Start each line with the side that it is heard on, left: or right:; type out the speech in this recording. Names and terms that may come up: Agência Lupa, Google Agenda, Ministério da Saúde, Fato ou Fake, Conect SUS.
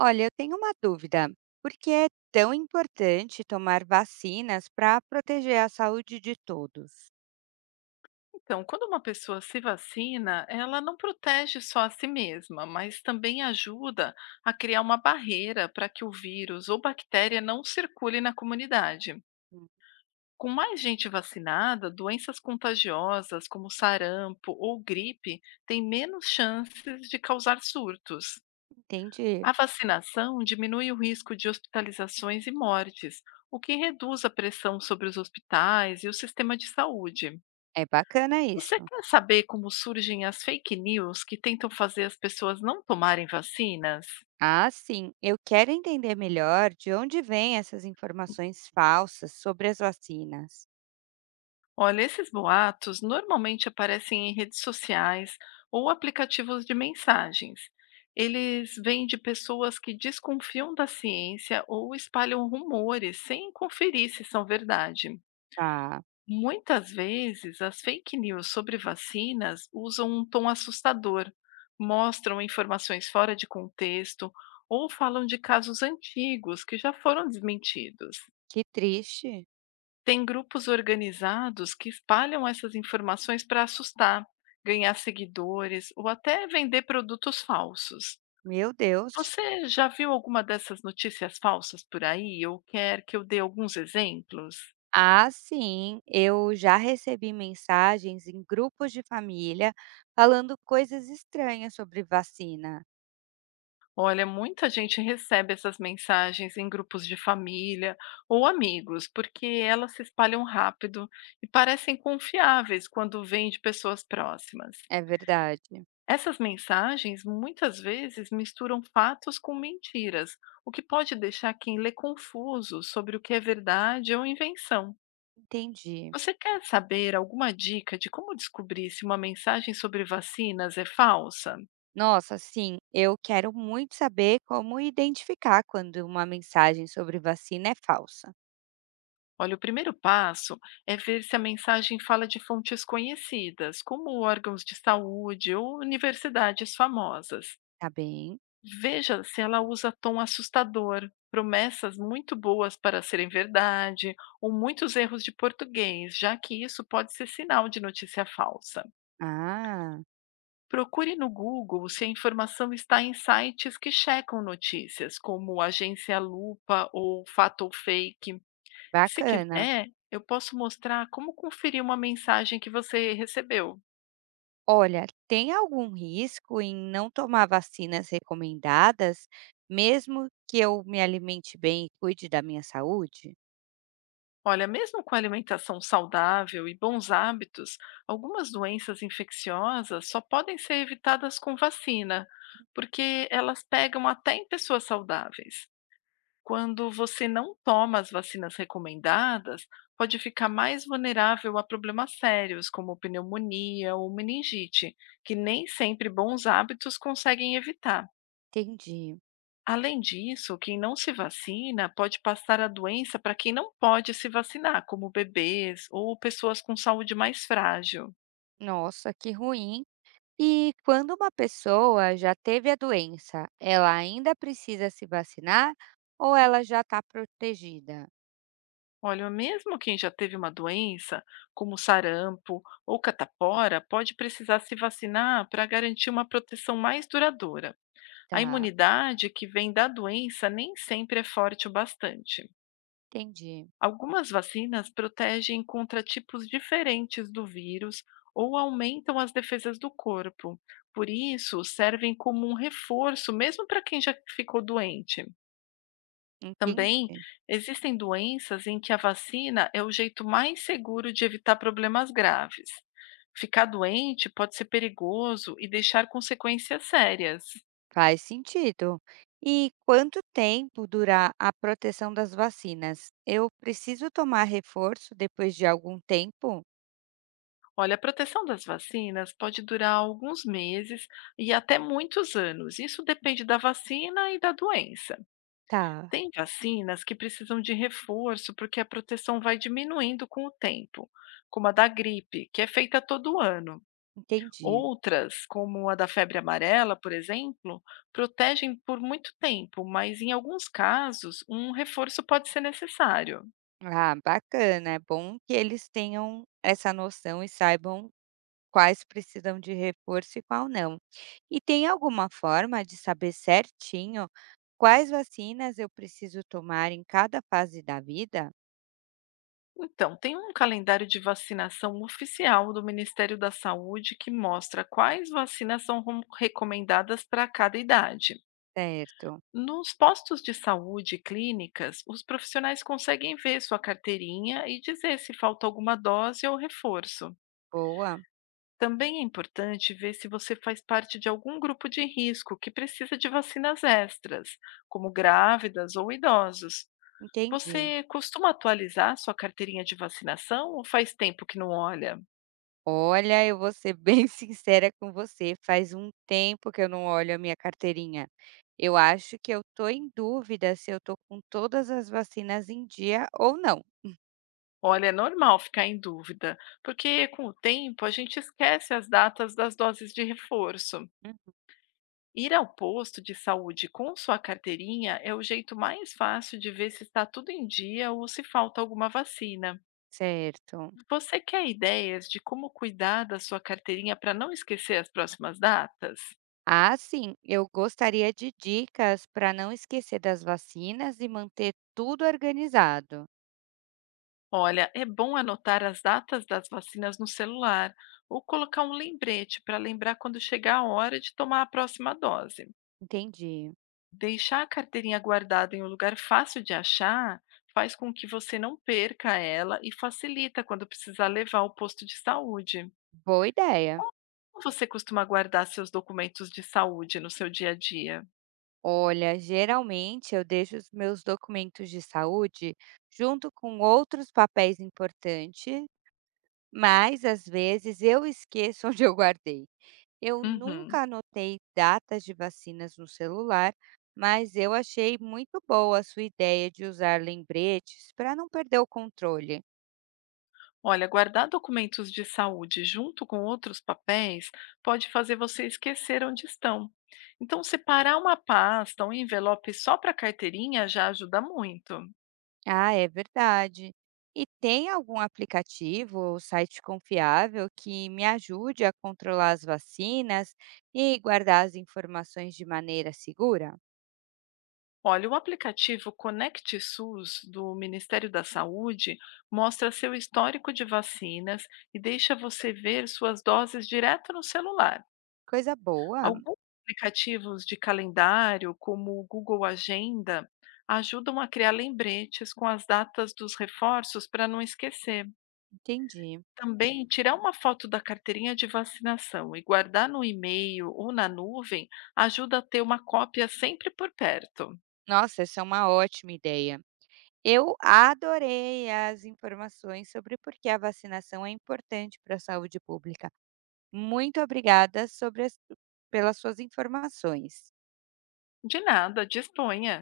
right: Olha, eu tenho uma dúvida. Por que é tão importante tomar vacinas para proteger a saúde de todos?
left: Então, quando uma pessoa se vacina, ela não protege só a si mesma, mas também ajuda a criar uma barreira para que o vírus ou bactéria não circule na comunidade.
right: Hum.
left: Com mais gente vacinada, doenças contagiosas como sarampo ou gripe têm menos chances de causar surtos. A
right: Entendi.
left: vacinação diminui o risco de hospitalizações e mortes, o que reduz a pressão sobre os hospitais e o sistema de saúde.
right: É bacana
left: Você
right: isso.
left: quer saber como surgem as fake news que tentam fazer as pessoas não tomarem vacinas?
right: Ah, sim. Eu quero entender melhor de onde vêm essas informações falsas sobre as vacinas.
left: Olha, esses boatos normalmente aparecem em redes sociais ou aplicativos de mensagens. Eles vêm de pessoas que desconfiam da ciência ou espalham rumores sem conferir se são verdade.
right: Tá.
left: Muitas vezes, as fake news sobre vacinas usam um tom assustador, mostram informações fora de contexto ou falam de casos antigos que já foram desmentidos.
right: Que triste.
left: Tem grupos organizados que espalham essas informações para assustar, ganhar seguidores ou até vender produtos falsos.
right: Meu Deus.
left: Você já viu alguma dessas notícias falsas por aí ou quer que eu dê alguns exemplos?
right: Ah, sim. Eu já recebi mensagens em grupos de família falando coisas estranhas sobre vacina.
left: Olha, muita gente recebe essas mensagens em grupos de família ou amigos, porque elas se espalham rápido e parecem confiáveis quando vêm de pessoas próximas.
right: É verdade.
left: Essas mensagens muitas vezes misturam fatos com mentiras, o que pode deixar quem lê confuso sobre o que é verdade ou invenção.
right: Entendi.
left: Você quer saber alguma dica de como descobrir se uma mensagem sobre vacinas é falsa?
right: Nossa, sim, eu quero muito saber como identificar quando uma mensagem sobre vacina é falsa.
left: Olha, o primeiro passo é ver se a mensagem fala de fontes conhecidas, como órgãos de saúde ou universidades famosas.
right: Tá bem?
left: Veja se ela usa tom assustador, promessas muito boas para serem verdade, ou muitos erros de português, já que isso pode ser sinal de notícia falsa.
right: Ah,
left: Procure no Google se a informação está em sites que checam notícias, como Agência Lupa ou Fato ou Fake, se
right: bacana.
left: quiser, eu posso mostrar como conferir uma mensagem que você recebeu.
right: Olha, tem algum risco em não tomar vacinas recomendadas, mesmo que eu me alimente bem e cuide da minha saúde?
left: Olha, mesmo com alimentação saudável e bons hábitos, algumas doenças infecciosas só podem ser evitadas com vacina, porque elas pegam até em pessoas saudáveis. Quando você não toma as vacinas recomendadas, pode ficar mais vulnerável a problemas sérios, como pneumonia ou meningite, que nem sempre bons hábitos conseguem evitar.
right: Entendi.
left: Além disso, quem não se vacina pode passar a doença para quem não pode se vacinar, como bebês ou pessoas com saúde mais frágil.
right: Nossa, que ruim. E quando uma pessoa já teve a doença, ela ainda precisa se vacinar ou ela já está protegida?
left: Olha, mesmo quem já teve uma doença, como sarampo ou catapora, pode precisar se vacinar para garantir uma proteção mais duradoura. A
right: Tá.
left: imunidade que vem da doença nem sempre é forte o bastante.
right: Entendi,
left: Algumas vacinas protegem contra tipos diferentes do vírus ou aumentam as defesas do corpo. Por isso, servem como um reforço, mesmo para quem já ficou doente.
right: entendi.
left: Também existem doenças em que a vacina é o jeito mais seguro de evitar problemas graves. Ficar doente pode ser perigoso e deixar consequências sérias.
right: Faz sentido. E quanto tempo dura a proteção das vacinas? Eu preciso tomar reforço depois de algum tempo?
left: Olha, a proteção das vacinas pode durar alguns meses e até muitos anos. Isso depende da vacina e da doença.
right: Tá,
left: Tem vacinas que precisam de reforço porque a proteção vai diminuindo com o tempo, como a da gripe, que é feita todo ano.
right: entendi.
left: Outras, como a da febre amarela, por exemplo, protegem por muito tempo, mas em alguns casos, um reforço pode ser necessário.
right: Ah, bacana. É bom que eles tenham essa noção e saibam quais precisam de reforço e qual não. E tem alguma forma de saber certinho quais vacinas eu preciso tomar em cada fase da vida?
left: Então, tem um calendário de vacinação oficial do Ministério da Saúde que mostra quais vacinas são recomendadas para cada idade.
right: Certo.
left: Nos postos de saúde e clínicas, os profissionais conseguem ver sua carteirinha e dizer se falta alguma dose ou reforço.
right: Boa.
left: Também é importante ver se você faz parte de algum grupo de risco que precisa de vacinas extras, como grávidas ou idosos.
right: Entendi.
left: Você costuma atualizar sua carteirinha de vacinação ou faz tempo que não olha?
right: Olha, eu vou ser bem sincera com você, faz um tempo que eu não olho a minha carteirinha. Eu acho que eu tô em dúvida se eu tô com todas as vacinas em dia ou não.
left: Olha, é normal ficar em dúvida, porque com o tempo a gente esquece as datas das doses de reforço.
right: Hum.
left: Ir ao posto de saúde com sua carteirinha é o jeito mais fácil de ver se está tudo em dia ou se falta alguma vacina.
right: Certo.
left: Você quer ideias de como cuidar da sua carteirinha para não esquecer as próximas datas?
right: Ah, sim, eu gostaria de dicas para não esquecer das vacinas e manter tudo organizado.
left: Olha, é bom anotar as datas das vacinas no celular ou colocar um lembrete para lembrar quando chegar a hora de tomar a próxima dose.
right: Entendi.
left: Deixar a carteirinha guardada em um lugar fácil de achar faz com que você não perca ela e facilita quando precisar levar ao posto de saúde.
right: Boa ideia.
left: Como você costuma guardar seus documentos de saúde no seu dia a dia?
right: Olha, geralmente eu deixo os meus documentos de saúde junto com outros papéis importantes. Mas, às vezes, eu esqueço onde eu guardei. Eu
left: Uhum.
right: nunca anotei datas de vacinas no celular, mas eu achei muito boa a sua ideia de usar lembretes para não perder o controle.
left: Olha, guardar documentos de saúde junto com outros papéis pode fazer você esquecer onde estão. Então, separar uma pasta, um envelope só para carteirinha já ajuda muito.
right: Ah, é verdade. E tem algum aplicativo ou site confiável que me ajude a controlar as vacinas e guardar as informações de maneira segura?
left: Olha, o aplicativo Conect SUS do Ministério da Saúde mostra seu histórico de vacinas e deixa você ver suas doses direto no celular.
right: Coisa boa,
left: Alguns aplicativos de calendário, como o Google Agenda, ajudam a criar lembretes com as datas dos reforços para não esquecer.
right: entendi.
left: Também, tirar uma foto da carteirinha de vacinação e guardar no e-mail ou na nuvem ajuda a ter uma cópia sempre por perto.
right: Nossa, essa é uma ótima ideia. Eu adorei as informações sobre por que a vacinação é importante para a saúde pública. Muito obrigada sobre as pelas suas informações.
left: De nada, disponha!